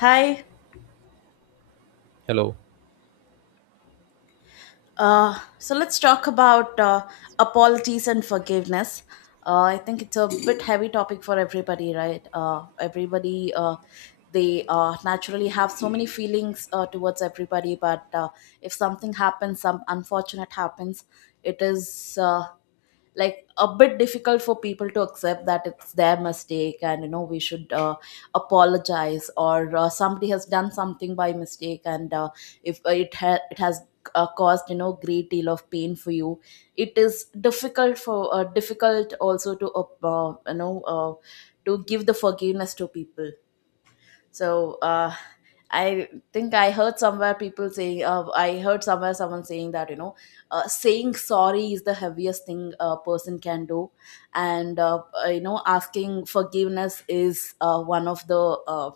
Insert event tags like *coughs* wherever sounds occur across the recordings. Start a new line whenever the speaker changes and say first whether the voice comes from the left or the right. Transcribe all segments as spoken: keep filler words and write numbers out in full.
left: Hi.
right: Hello.
left: Uh, so let's talk about uh, apologies and forgiveness. Uh, I think it's a bit heavy topic for everybody, right? Uh, everybody, uh, they uh, naturally have so many feelings uh, towards everybody, but uh, if something happens, some unfortunate happens, it is uh, like a bit difficult for people to accept that it's their mistake, and you know we should uh, apologize, or uh, somebody has done something by mistake. And uh, if uh, it ha- it has uh, caused you know great deal of pain for you. It is difficult for uh, difficult also to uh, uh, you know uh, to give the forgiveness to people. So uh, I think I heard somewhere people saying, uh, I heard somewhere someone saying that, you know, uh, saying sorry is the heaviest thing a person can do. And, uh, uh, you know, asking forgiveness is uh, one of the. Uh,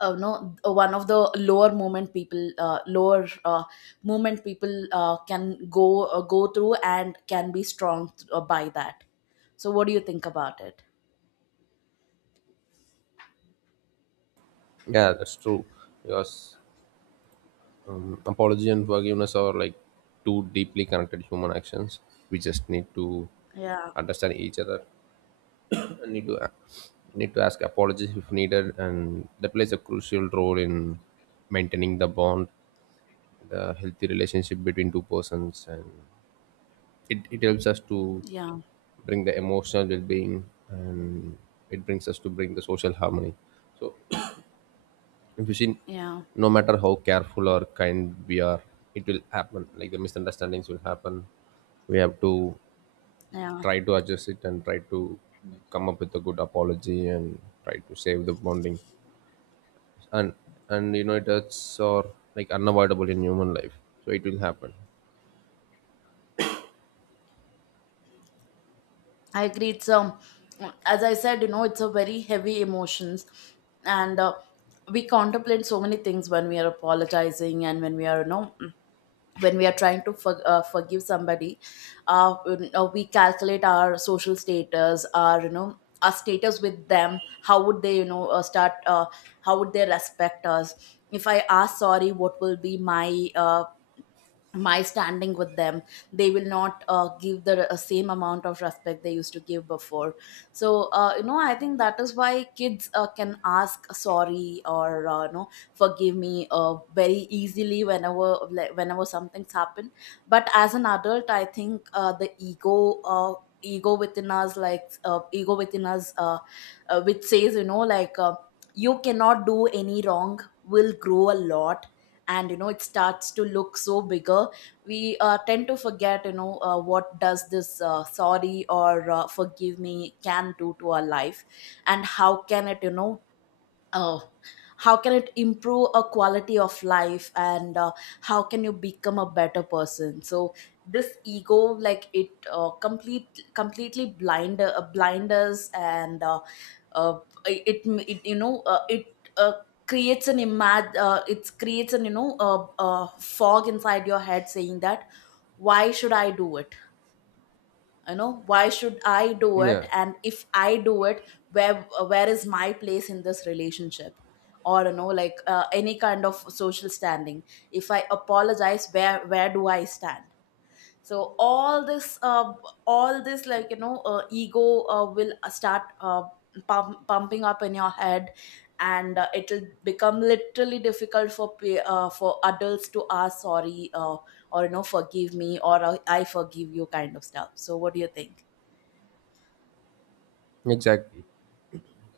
left: uh, no, one of the lower movement people, uh, lower uh, movement people uh, can go uh, go through and can be strong uh, by that. So, what do you think about it?
right: Yeah, that's true. Because um, apology and forgiveness are like two deeply connected human actions. We just need to
left: Yeah,
right: understand each other *clears throat* need to a- need to ask apologies if needed, and that plays a crucial role in maintaining the bond, the healthy relationship between two persons, and it, it helps us to
left: yeah,
right: bring the emotional well-being, and it brings us to bring the social harmony. So if you see,
left: yeah,
right: no matter how careful or kind we are, it will happen. Like the misunderstandings will happen. We have to
left: yeah.
right: try to adjust it and try to come up with a good apology and try to save the bonding. And and you know it hurts or like unavoidable in human life. So it will happen.
left: I agree. It's um, As I said, you know, it's a very heavy emotions, and uh, we contemplate so many things when we are apologizing and when we are, you know, when we are trying to for, uh, forgive somebody. Uh, you know, we calculate our social status, our you know, our status with them. How would they, you know, uh, start? Uh, how would they respect us? If I ask sorry, what will be my uh, my standing with them? They will not uh, give the uh, same amount of respect they used to give before. So uh, you know, I think that is why kids uh, can ask sorry or uh, you know, forgive me uh, very easily whenever like, whenever something's happened. But as an adult, I think uh, the ego uh, ego within us like uh, ego within us, uh, uh, which says, you know, like uh, you cannot do any wrong, will grow a lot. And you know, it starts to look so bigger. We uh, tend to forget, you know, uh, what does this uh, sorry or uh, forgive me can do to our life, and how can it, you know, Oh, how can it improve a quality of life and uh, how can you become a better person. So this ego, like it uh, complete completely blind uh, blind us. And uh, uh, it, it, you know, uh, it uh, creates an imag uh, it creates an you know uh, uh, fog inside your head saying that, why should I do it? You know, why should I do
right: Yeah,
left: it, and if I do it, where where is my place in this relationship, or you know, like uh, any kind of social standing? If I apologize, where where do I stand? So all this uh, all this, like you know, uh, ego uh, will uh, start uh, pump, pumping up in your head. And uh, it'll become literally difficult for pe- uh, for adults to ask sorry, uh, or you know, forgive me, or uh, I forgive you kind of stuff. So what do you think?
right: exactly.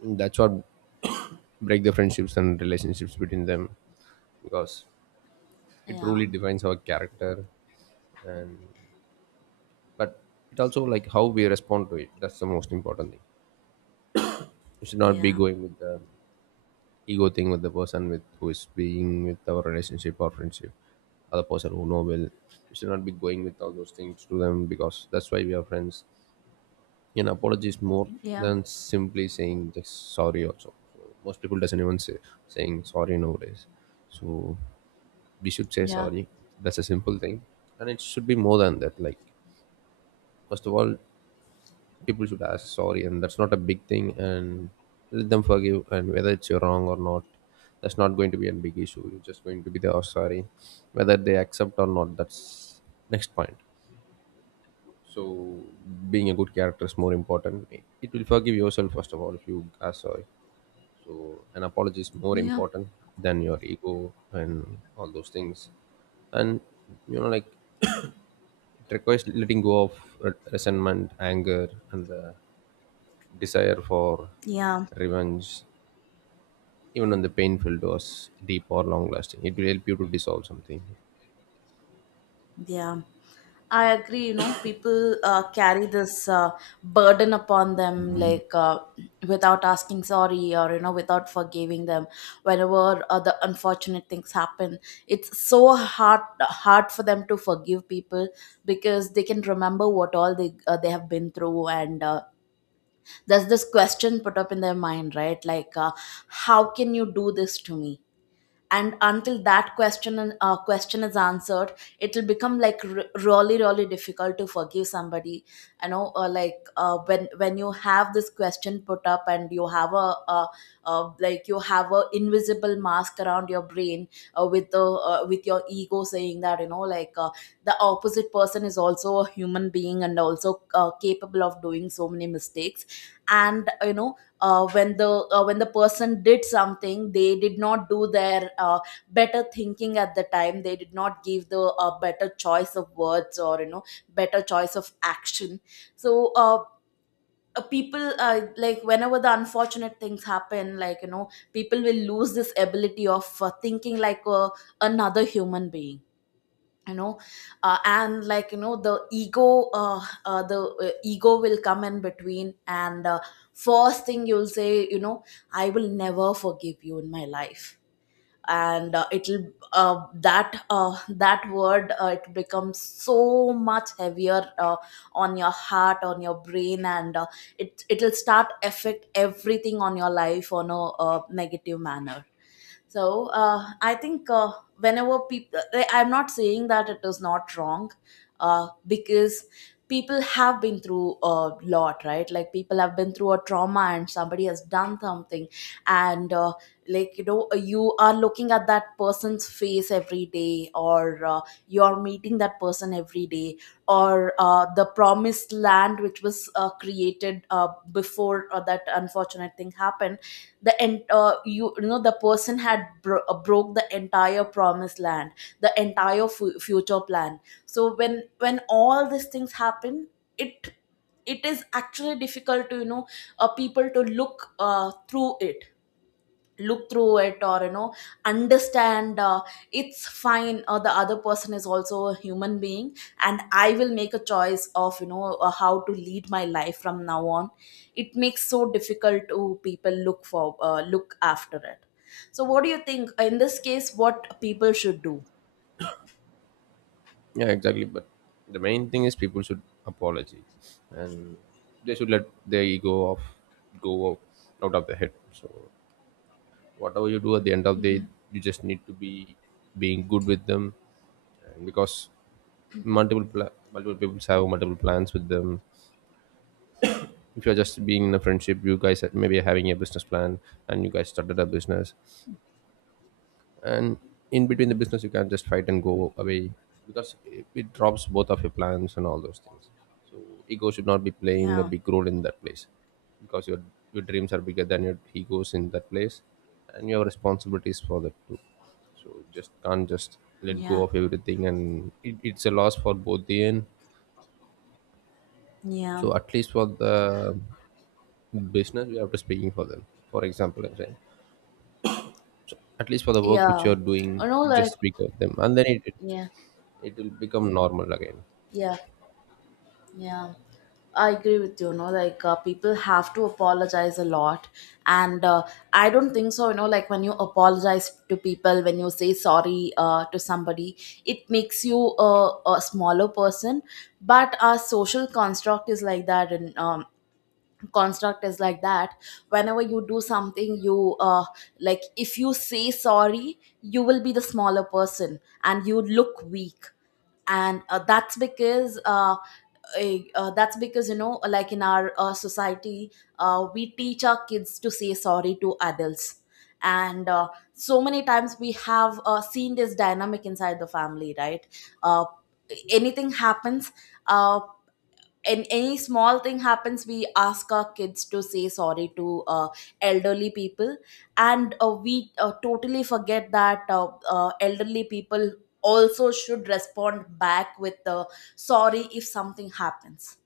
right: That's what *coughs* break the friendships and relationships between them, because it
left: yeah
right: truly defines our character, but it also like how we respond to it, that's the most important thing. You should not be
left: yeah
right: going with the ego thing with the person with who is being with our relationship or friendship, other person who know well. You should not be going with all those things to them because that's why we are friends, and apology is more
left: yeah
right: than simply saying just sorry also. So most people doesn't even say saying sorry nowadays, so we should say
left: yeah
right: sorry. That's a simple thing, and it should be more than that. Like first of all, people should ask sorry, and that's not a big thing, and let them forgive, and whether it's your wrong or not, that's not going to be a big issue. You're just going to be there, oh, sorry. Whether they accept or not, that's next point. So being a good character is more important. It will forgive yourself first of all if you ask sorry. So an apology is more
left: yeah
right: important than your ego and all those things. And you know like it requires letting go of re- resentment, anger, and the desire for
left: yeah
right: revenge, even when the painful was deep or long lasting. It will help you to dissolve something.
left: Yeah, I agree. You know, people uh, carry this uh, burden upon them, like uh, without asking sorry, or you know, without forgiving them whenever other unfortunate things happen. It's so hard hard for them to forgive people, because they can remember what all they uh, they have been through. And uh, there's this question put up in their mind, right? Like, uh, how can you do this to me? And until that question and uh, question is answered, it will become like r- really really difficult to forgive somebody. You know, uh, like uh, when when you have this question put up and you have a, a, uh like you have a invisible mask around your brain, uh, with the uh, with your ego saying that you know, like uh, the opposite person is also a human being, and also uh, capable of doing so many mistakes. And you know, uh, when the uh, when the person did something, they did not do their uh, better thinking at the time. They did not give the uh, better choice of words, or you know, better choice of action. So uh, uh, people uh, like whenever the unfortunate things happen, like you know, people will lose this ability of uh, thinking like uh, another human being, you know. Uh, and like you know, the ego uh, uh, the uh, ego will come in between. And uh, first thing you'll say, you know, I will never forgive you in my life. And uh, it'll uh, that uh, that word, uh, it becomes so much heavier uh, on your heart, on your brain. And uh, it it'll start affect everything on your life on a uh, negative manner. So uh, i think uh, whenever people, I'm not saying that it is not wrong, uh, because people have been through a lot, right? Like people have been through a trauma, and somebody has done something. And uh, like you know, you are looking at that person's face every day, or uh, you are meeting that person every day, or uh, the promised land which was uh, created uh, before uh, that unfortunate thing happened, the en- uh, you, you know, the person had bro- uh, broke the entire promised land, the entire fu- future plan. So when when all these things happen, it it is actually difficult to you know, uh, people to look uh, through it, look through it, or you know, understand, uh, it's fine, uh, the other person is also a human being, and I will make a choice of you know, uh, how to lead my life from now on. It makes so difficult to people look for, uh, look after it. So what do you think in this case, what people should do?
right: Yeah, exactly. But the main thing is people should apology, and they should let their ego off, go out of the head. So whatever you do at the end of the day, you just need to be being good with them, and because multiple pla- multiple people have multiple plans with them. If you're just being in a friendship, you guys are- maybe are having a business plan, and you guys started a business. And in between the
left: Hmm
right: business you can just fight and go away, because it, it drops both of your plans and all those things. So ego should not be playing a
left: yeah
right: big role in that place, because your your dreams are bigger than your egos in that place, and your responsibilities for that too. So just can't just let go
left: yeah
right: of everything, and it, it's a loss for both the end.
left: yeah
right: So at least for the business we have to speaking for them. For example, I'm saying at least for the work which
left: yeah
right: you're
left: you
right: doing,
left: know
right: just
left: like
right: speak of them, and then it, it
left: yeah
right: it will become normal again.
left: yeah Yeah, I agree with you. You know, like uh, people have to apologize a lot. And uh, I don't think so. You know, like when you apologize to people, when you say sorry uh, to somebody, it makes you a, a smaller person. But our social construct is like that, and um, construct is like that. Whenever you do something you uh like if you say sorry, you will be the smaller person and you look weak. And uh, that's because uh, a- uh, that's because you know, like in our uh, society, uh, we teach our kids to say sorry to adults. And uh, so many times we have uh, seen this dynamic inside the family, right? uh, Anything happens, uh, and any small thing happens, we ask our kids to say sorry to uh, elderly people. And uh, we uh, totally forget that uh, uh, elderly people also should respond back with uh, sorry if something happens,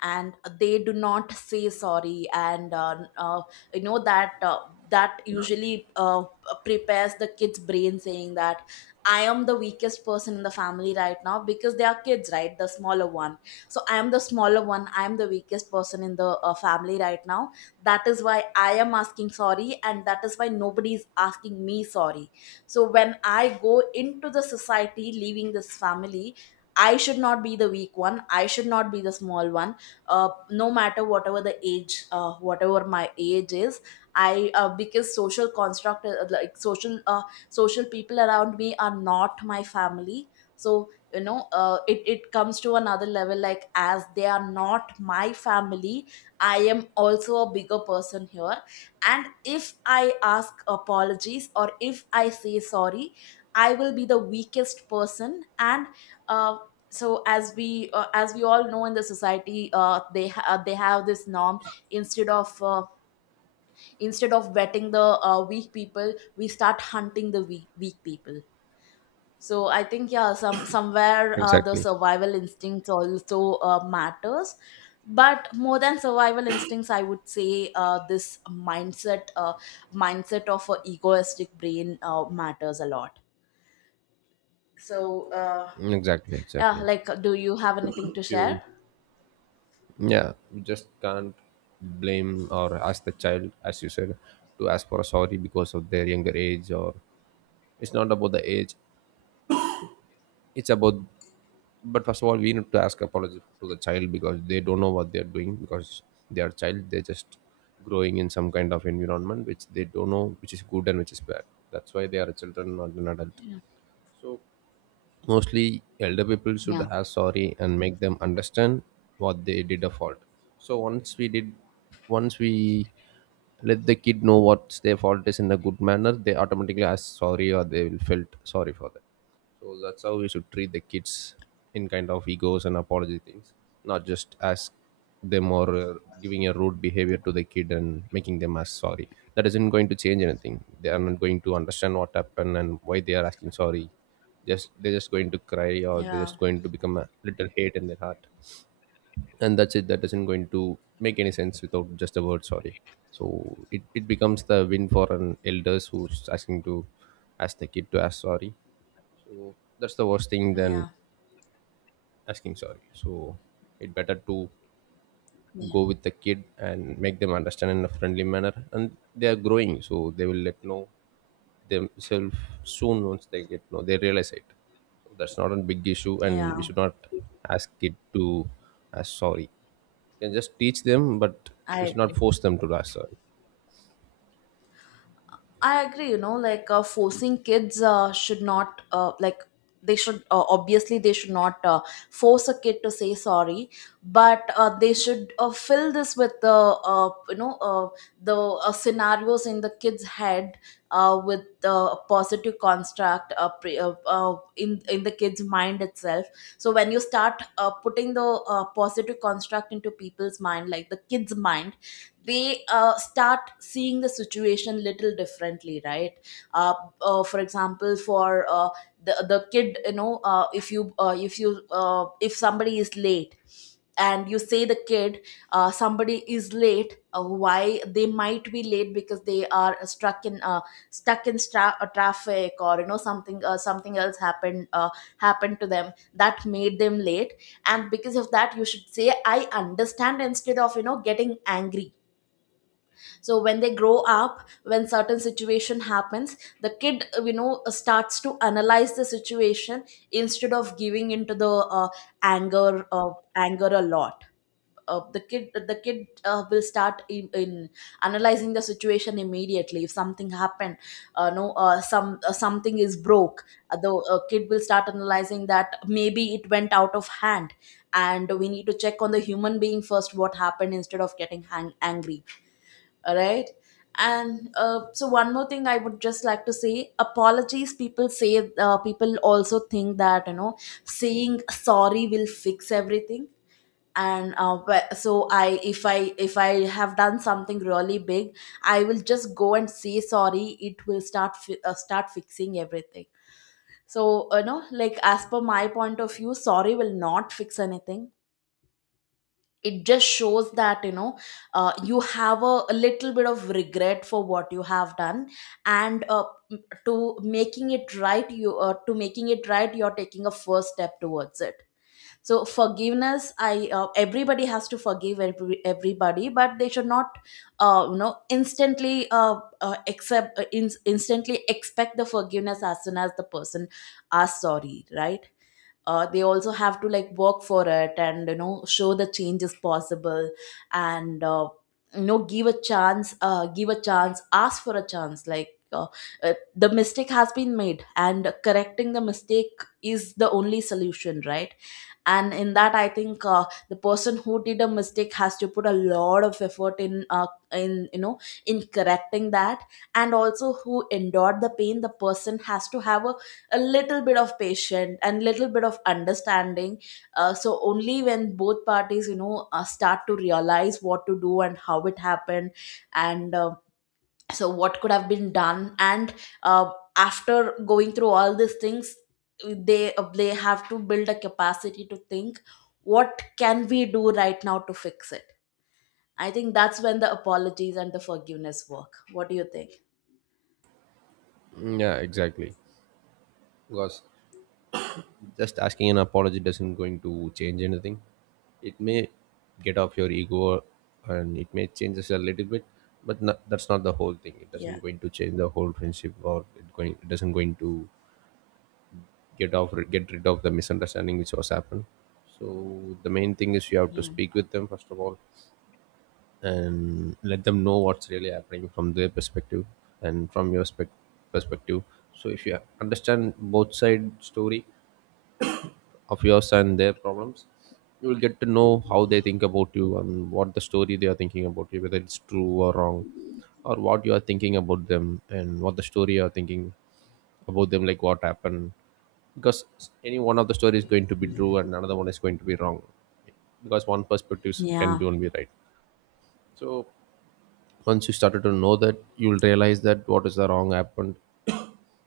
left: and they do not say sorry. And uh, uh, you know, that uh, that usually uh, prepares the kids brain saying that, I am the weakest person in the family right now, because they are kids, right, the smaller one. So I am the smaller one, I am the weakest person in the uh, family right now. That is why I am asking sorry, and that is why nobody is asking me sorry. So when I go into the society leaving this family, I should not be the weak one. I should not be the small one, uh, no matter whatever the age, uh, whatever my age is. I uh, Because social construct, uh, like social uh, social people around me are not my family. So you know, uh, it, it comes to another level, like as they are not my family, I am also a bigger person here. And if I ask apologies, or if I say sorry, I will be the weakest person. And uh, so as we uh, as we all know in the society, uh, they ha- uh, they have this norm, instead of uh, instead of vetting the uh, weak people, we start hunting the weak, weak people. So I think, yeah, some somewhere uh, the
right: Exactly.
left: survival instincts also uh, matters. But more than survival instincts, I would say uh, this mindset uh, mindset of a egoistic brain uh, matters a lot. So uh,
right: Exactly,
left: yeah,
right: exactly.
left: like, do you have anything
right: If
left: to
right: you,
left: share?
right: yeah, you just can't blame or ask the child, as you said, to ask for a sorry because of their younger age, or it's not about the age, it's about. But first of all, we need to ask apology to the child because they don't know what they're doing, because they are child, they're just growing in some kind of environment which they don't know which is good and which is bad. That's why they are children, not an adult. So mostly elder people should
left: yeah
right: have sorry and make them understand what they did a fault. So once we did once we let the kid know what's their fault is in a good manner, they automatically ask sorry or they will felt sorry for that. So that's how we should treat the kids in kind of egos and apology things, not just ask them or uh, giving a rude behavior to the kid and making them ask sorry. That isn't going to change anything. They are not going to understand what happened and why they are asking sorry. Just they're just going to cry or they're
left: yeah
right: just going to become a little hate in their heart. And that's it. That isn't going to make any sense without just the word sorry. So it, it becomes the win for an elders who's asking to ask the kid to ask sorry, so that's the worst thing than
left: Yeah,
right: asking sorry. So it better to
left: yeah,
right: go with the kid and make them understand in a friendly manner. And they are growing, so they will let know themselves soon once they get know they realize it. So that's not a big issue, and we
left: yeah.
right: should not ask kid to ask sorry. You can just teach them, but we
left: I
right: should not
left: agree.
right: force them to ask sorry.
left: I agree. You know, like uh, forcing kids uh, should not uh, like they should uh, obviously they should not uh, force a kid to say sorry, but uh, they should uh, fill this with the uh, you know, uh, the uh, scenarios in the kid's head, uh, with uh, positive construct, uh, pre- uh, uh, in in the kid's mind itself. So when you start uh, putting the uh, positive construct into people's mind, like the kid's mind, they uh, start seeing the situation little differently, right? uh, uh, for example, for uh, the the kid, you know, uh, if you uh, if you uh, if somebody is late, and you say the kid, uh, somebody is late, uh, why they might be late, because they are stuck in uh, stuck in stra- uh, traffic, or you know, something uh, something else happened uh, happened to them that made them late. And because of that you should say, I understand, instead of, you know getting angry. So when they grow up, when certain situation happens, the kid, uh, you know uh, starts to analyze the situation instead of giving into the uh, anger, uh, anger a lot. Uh, the kid uh, the kid uh, will start in, in analyzing the situation immediately if something happened. Uh, no, uh, some uh, something is broke. Uh, the uh, kid will start analyzing that maybe it went out of hand, and we need to check on the human being first, what happened, instead of getting hang- angry. All right. And uh, so one more thing I would just like to say: apologies, people say, uh, people also think that, you know saying sorry will fix everything. And uh, wh- so I if I if I have done something really big, I will just go and say sorry, it will start fi- uh, start fixing everything. So, you know, like, as per my point of view, sorry will not fix anything. It just shows that, you know, uh, you have a, a little bit of regret for what you have done. And uh, m- to making it right you uh, to making it right, you're taking a first step towards it. So forgiveness, I uh, everybody has to forgive every, everybody, but they should not, uh, you know instantly uh, uh, accept uh, in, instantly expect the forgiveness as soon as the person asks sorry, right? Uh, they also have to, like, work for it and, you know, show the change is possible. And uh, you know, give a chance, uh, give a chance ask for a chance, like, uh, uh, the mistake has been made, and correcting the mistake is the only solution, right? And in that, I think uh, the person who did a mistake has to put a lot of effort in uh, in you know in correcting that. And also, who endured the pain, the person has to have a, a little bit of patience and little bit of understanding. Uh, so only when both parties, you know, uh, start to realize what to do and how it happened, and uh, so what could have been done, and uh, after going through all these things, they uh, they have to build a capacity to think, what can we do right now to fix it? I think that's when the apologies and the forgiveness work. What do you think?
right: Mm, yeah, exactly. Because just asking an apology doesn't going to change anything. It may get off your ego, and it may change us a little bit, but no, that's not the whole thing. It
left: Yeah,
right: doesn't going to change the whole friendship, or it going it doesn't going to get off get rid of the misunderstanding which was happened. So the main thing is you have to
left: yeah,
right: speak with them first of all and let them know what's really happening from their perspective, and from your spec- perspective. So if you understand both side story of yours and their problems, you will get to know how they think about you and what the story they are thinking about you, whether it's true or wrong, or what you are thinking about them and what the story you are thinking about them, like what happened. Because any one of the story is going to be true and another one is going to be wrong, because one perspective can
left: yeah,
right: be only right. So once you started to know that, you'll realize that what is the wrong happened,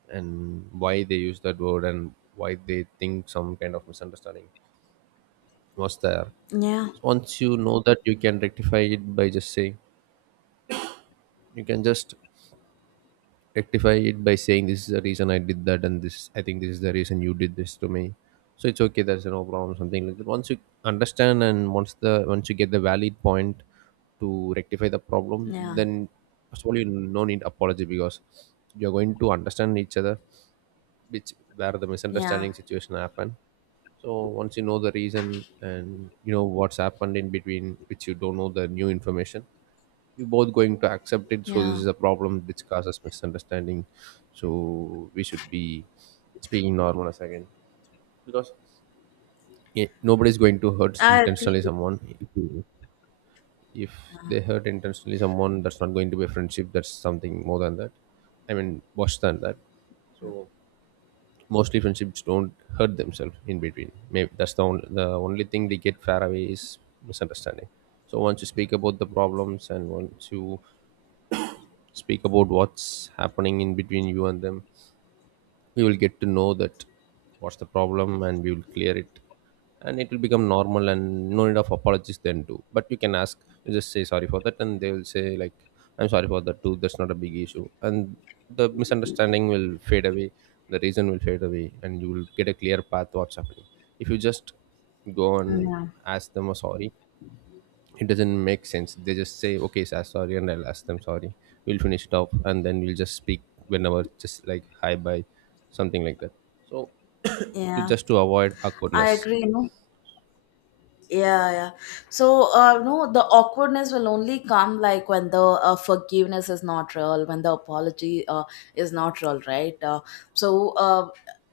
right: and why they use that word, and why they think some kind of misunderstanding was there.
left: yeah,
right: Once you know that, you can rectify it by just saying, you can just rectify it by saying this is the reason I did that, and this I think this is the reason you did this to me. So it's okay, there's no problem, something like that. Once you understand, and once the once you get the valid point to rectify the problem,
left: yeah,
right: then first of all you no need apology, because you're going to understand each other, which where the
left: yeah,
right: misunderstanding situation happened. So once you know the reason and you know what's happened in between which you don't know the new information, you both going to accept it. So this
left: yeah.
right: is a problem which causes misunderstanding. So we should be speaking normal as again. Yeah, nobody's going to hurt
left: I agree.
right: intentionally someone. If if they hurt intentionally someone, that's not going to be a friendship, that's something more than that, I mean worse than that. Mostly friendships don't hurt themselves in between. Maybe that's the only, the only thing they get far away is misunderstanding. So once you speak about the problems and once you speak about what's happening in between you and them, we will get to know that what's the problem and we will clear it, and it will become normal and no need of apologies then too, but you can ask, you just say sorry for that and they will say like I'm sorry for that too, that's not a big issue, and the misunderstanding will fade away, the reason will fade away, and you will get a clear path what's happening. If you just go and
left: Yeah,
right: ask them a sorry, it doesn't make sense, they just say okay sir sorry and I'll ask them sorry, we'll finish it off, and then we'll just speak whenever, just like hi bye, something like that, so to
left: yeah.
right: just to avoid
left: I
right: awkwardness.
left: agree. No. Yeah, yeah. So, uh no, the awkwardness will only come, like, when the uh, forgiveness is not real, when the apology uh, is not real, right? Uh, so, uh,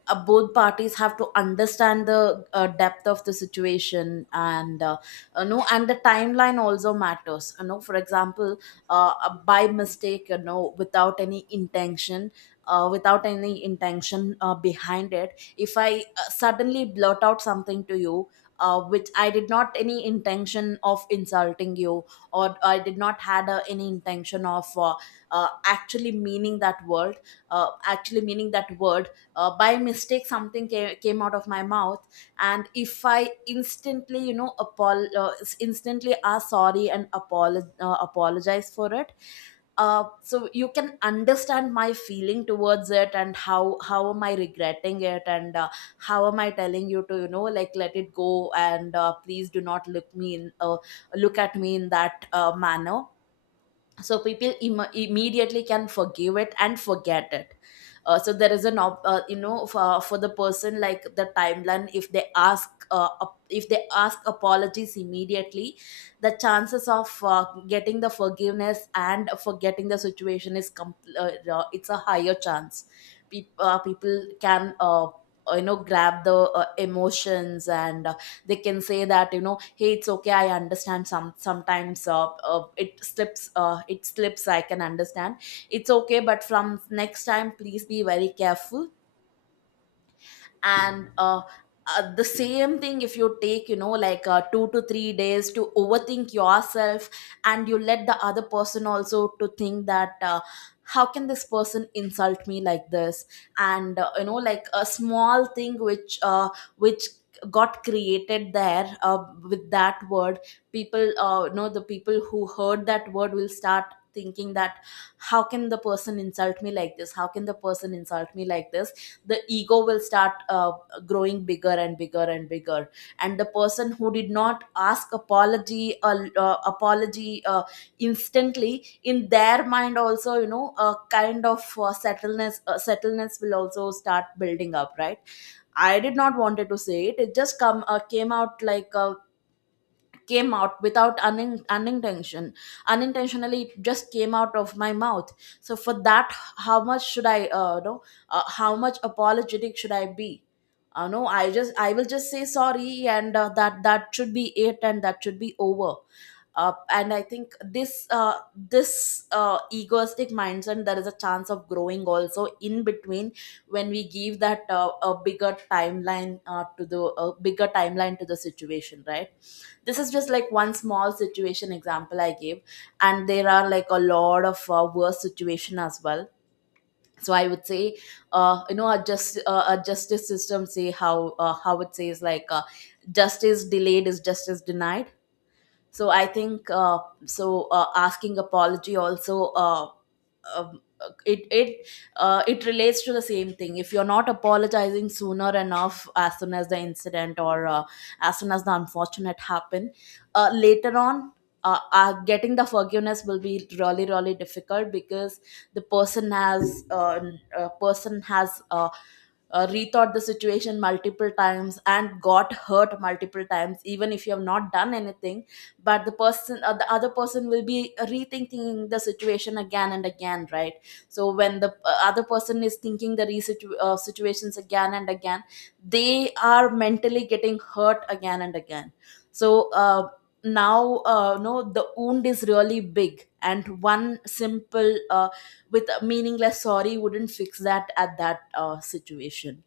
left: uh, both parties have to understand the uh, depth of the situation, and uh, uh, no, and the timeline also matters, you know. For example, uh, uh, by mistake, you know, without any intention uh, without any intention uh, behind it, if I uh, suddenly blurt out something to you, uh, which I did not any intention of insulting you, or I did not had uh, any intention of uh, uh, actually meaning that word, uh, actually meaning that word. Uh, by mistake, something came, came out of my mouth, and if I instantly, you know, apol- uh, instantly ask sorry and apolo- uh, apologize for it, uh, so you can understand my feeling towards it, and how how am I regretting it, and uh, how am I telling you to, you know, like, let it go, and uh, please do not look me in uh, look at me in that uh, manner. So people Im- immediately can forgive it and forget it. Uh, so there is an op- uh, you know, for, for the person, like, the timeline, if they ask uh, ap- if they ask apologies immediately, the chances of uh, getting the forgiveness and forgetting the situation is com- uh, uh, it's a higher chance. Peop uh, people can, uh, you know, grab the uh, emotions, and they can say that, you know, hey, it's okay, I understand, some sometimes, uh, uh, it slips, uh, it slips I can understand. It's okay, but from next time, please be very careful. And uh, uh, the same thing, if you take, you know, like, uh, two to three days to overthink yourself, and you let the other person also to think that, uh, how can this person insult me like this? And uh, you know, like, a small thing which uh, which got created there uh, with that word, people, uh, you know, the people who heard that word will start thinking that, how can the person insult me like this, how can the person insult me like this. The ego will start uh, growing bigger and bigger and bigger, and the person who did not ask apology, uh, uh, apology uh, instantly, in their mind also, you know, a kind of uh, settleness uh, settleness will also start building up, right? I did not wanted to say it it just come uh, came out, like, a came out without unin- unintention unintentionally, it just came out of my mouth. So for that, how much should I, uh, know, uh, how much apologetic should I be? Uh, no, i just I will just say sorry, and uh, that that should be it, and that should be over. Uh, and I think this uh, this uh, egoistic mindset, there is a chance of growing also in between, when we give that uh, a bigger timeline uh, to the a bigger timeline to the situation, right? This is just like one small situation example I gave, and there are, like, a lot of uh, worse situation as well. So I would say, uh, you know, our just uh, our justice system say, how uh, how it says, like, uh, justice delayed is justice denied. So I think, uh, so uh, asking apology also, uh, um, uh, it it uh, it relates to the same thing. If you're not apologizing sooner enough, as soon as the incident, or uh, as soon as the unfortunate happen, uh, later on, uh, uh, getting the forgiveness will be really really difficult, because the person has uh, uh, person has uh, uh, rethought the situation multiple times and got hurt multiple times, even if you have not done anything. But the person uh, the other person will be rethinking the situation again and again, right? So when the uh, other person is thinking the resitu- uh, situations again and again, they are mentally getting hurt again and again. So uh, now, uh, no, the wound is really big, and one simple uh, with a meaningless sorry wouldn't fix that at that uh, situation.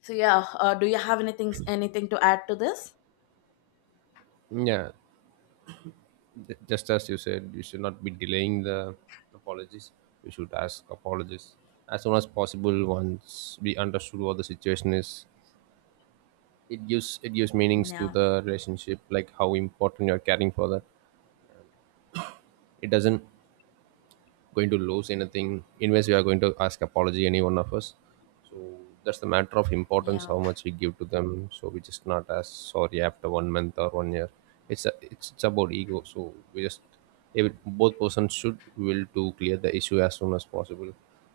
left: So yeah, uh, do you have anything anything to add to this?
right: Yeah, j- just as you said, you should not be delaying the apologies. We should ask apologies as soon as possible once we understood what the situation is. It gives it gives meanings to
left: Yeah,
right: the relationship, like how important you're caring for that. It doesn't going to lose anything in unless we are going to ask apology any one of us. So that's the matter of importance
left: yeah,
right: how much we give to them, so we just not as sorry after one month or one year. It's a, it's, it's about ego, so we just every, both persons should will to clear the issue as soon as possible.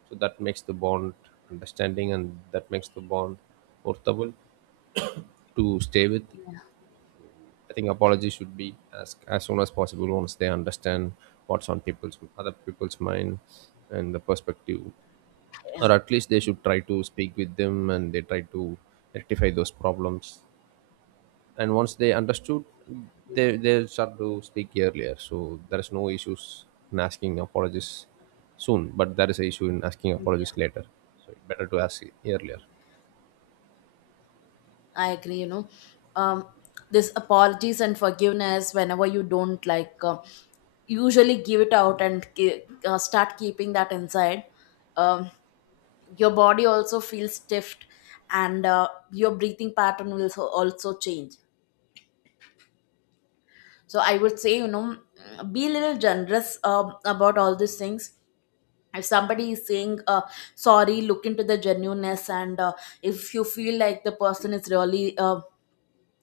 right: So that makes the bond understanding, and that makes the bond worthwhile to stay with. I think apology should be as as soon as possible once they understand what's on people's other people's mind and the perspective,
left: yeah.
right: or at least they should try to speak with them and they try to rectify those problems. And once they understood, they they start to speak earlier. So there is no issues in asking apologies soon, but there is an issue in asking apologies
left: Yeah,
right: later. So better to ask earlier.
left: I agree. You know, um, this apologies and forgiveness, whenever you don't, like, uh, usually give it out and ki- uh, start keeping that inside. Um, your body also feels stiffed, and uh, your breathing pattern will so- also change. So I would say, you know, be a little generous uh, about all these things. If somebody is saying uh, sorry, look into the genuineness, and uh, if you feel like the person is really uh,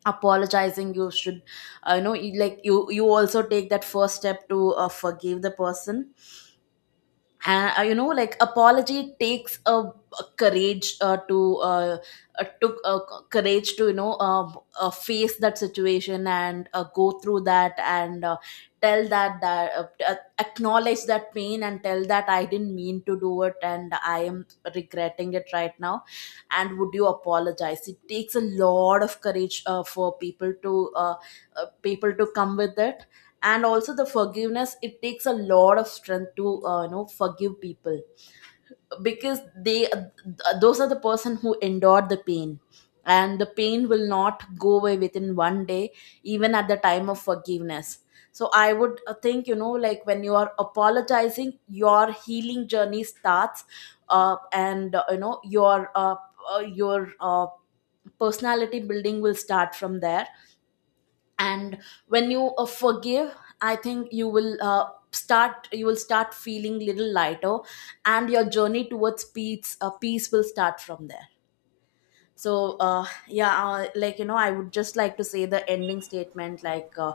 left: apologizing, you should uh, you know, you, like, you you also take that first step to uh, forgive the person. Uh, you know, like, apology takes a, a courage, uh, to uh, uh, took uh, courage to you know uh, uh, face that situation, and uh, go through that, and uh, tell that, that uh, uh, acknowledge that pain, and tell that, I didn't mean to do it, and I am regretting it right now. And would you apologize, it takes a lot of courage uh, for people to, uh, uh, people to come with it. And also the forgiveness, it takes a lot of strength to, uh, you know, forgive people, because they th- those are the person who endured the pain, and the pain will not go away within one day, even at the time of forgiveness. So I would, uh, think, you know, like, when you are apologizing, your healing journey starts, uh, and uh, you know, your uh, uh, your uh, personality building will start from there. And when you uh, forgive, I think you will, uh, start you will start feeling little lighter, and your journey towards peace uh, peace will start from there. So uh, yeah, uh, like, you know, I would just like to say the ending statement, like, uh,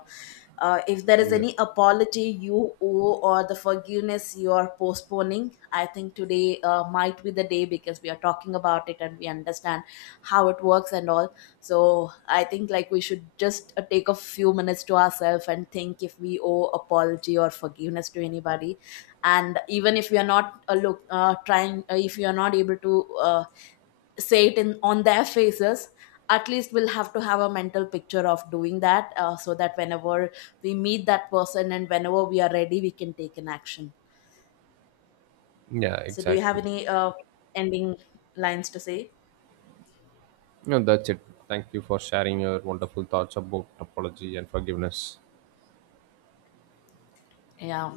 left: uh, if there is
right: Yeah,
left: any apology you owe or the forgiveness you are postponing, I think today uh, might be the day, because we are talking about it and we understand how it works and all. So I think, like, we should just uh, take a few minutes to ourselves and think if we owe apology or forgiveness to anybody. And even if we are not uh, look uh, trying, uh, if you are not able to, Uh, say it, in, on their faces, at least we'll have to have a mental picture of doing that, uh, so that whenever we meet that person and whenever we are ready, we can take an action.
right: yeah,
left: So do you have
right: exactly.
left: any uh, ending lines to say?
right: No, that's it. Thank you for sharing your wonderful thoughts about apology and forgiveness.
left: Yeah,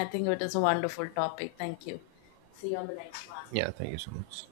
left: I think it is a wonderful topic. Thank you. See you on the next one.
right: Yeah, thank you so much.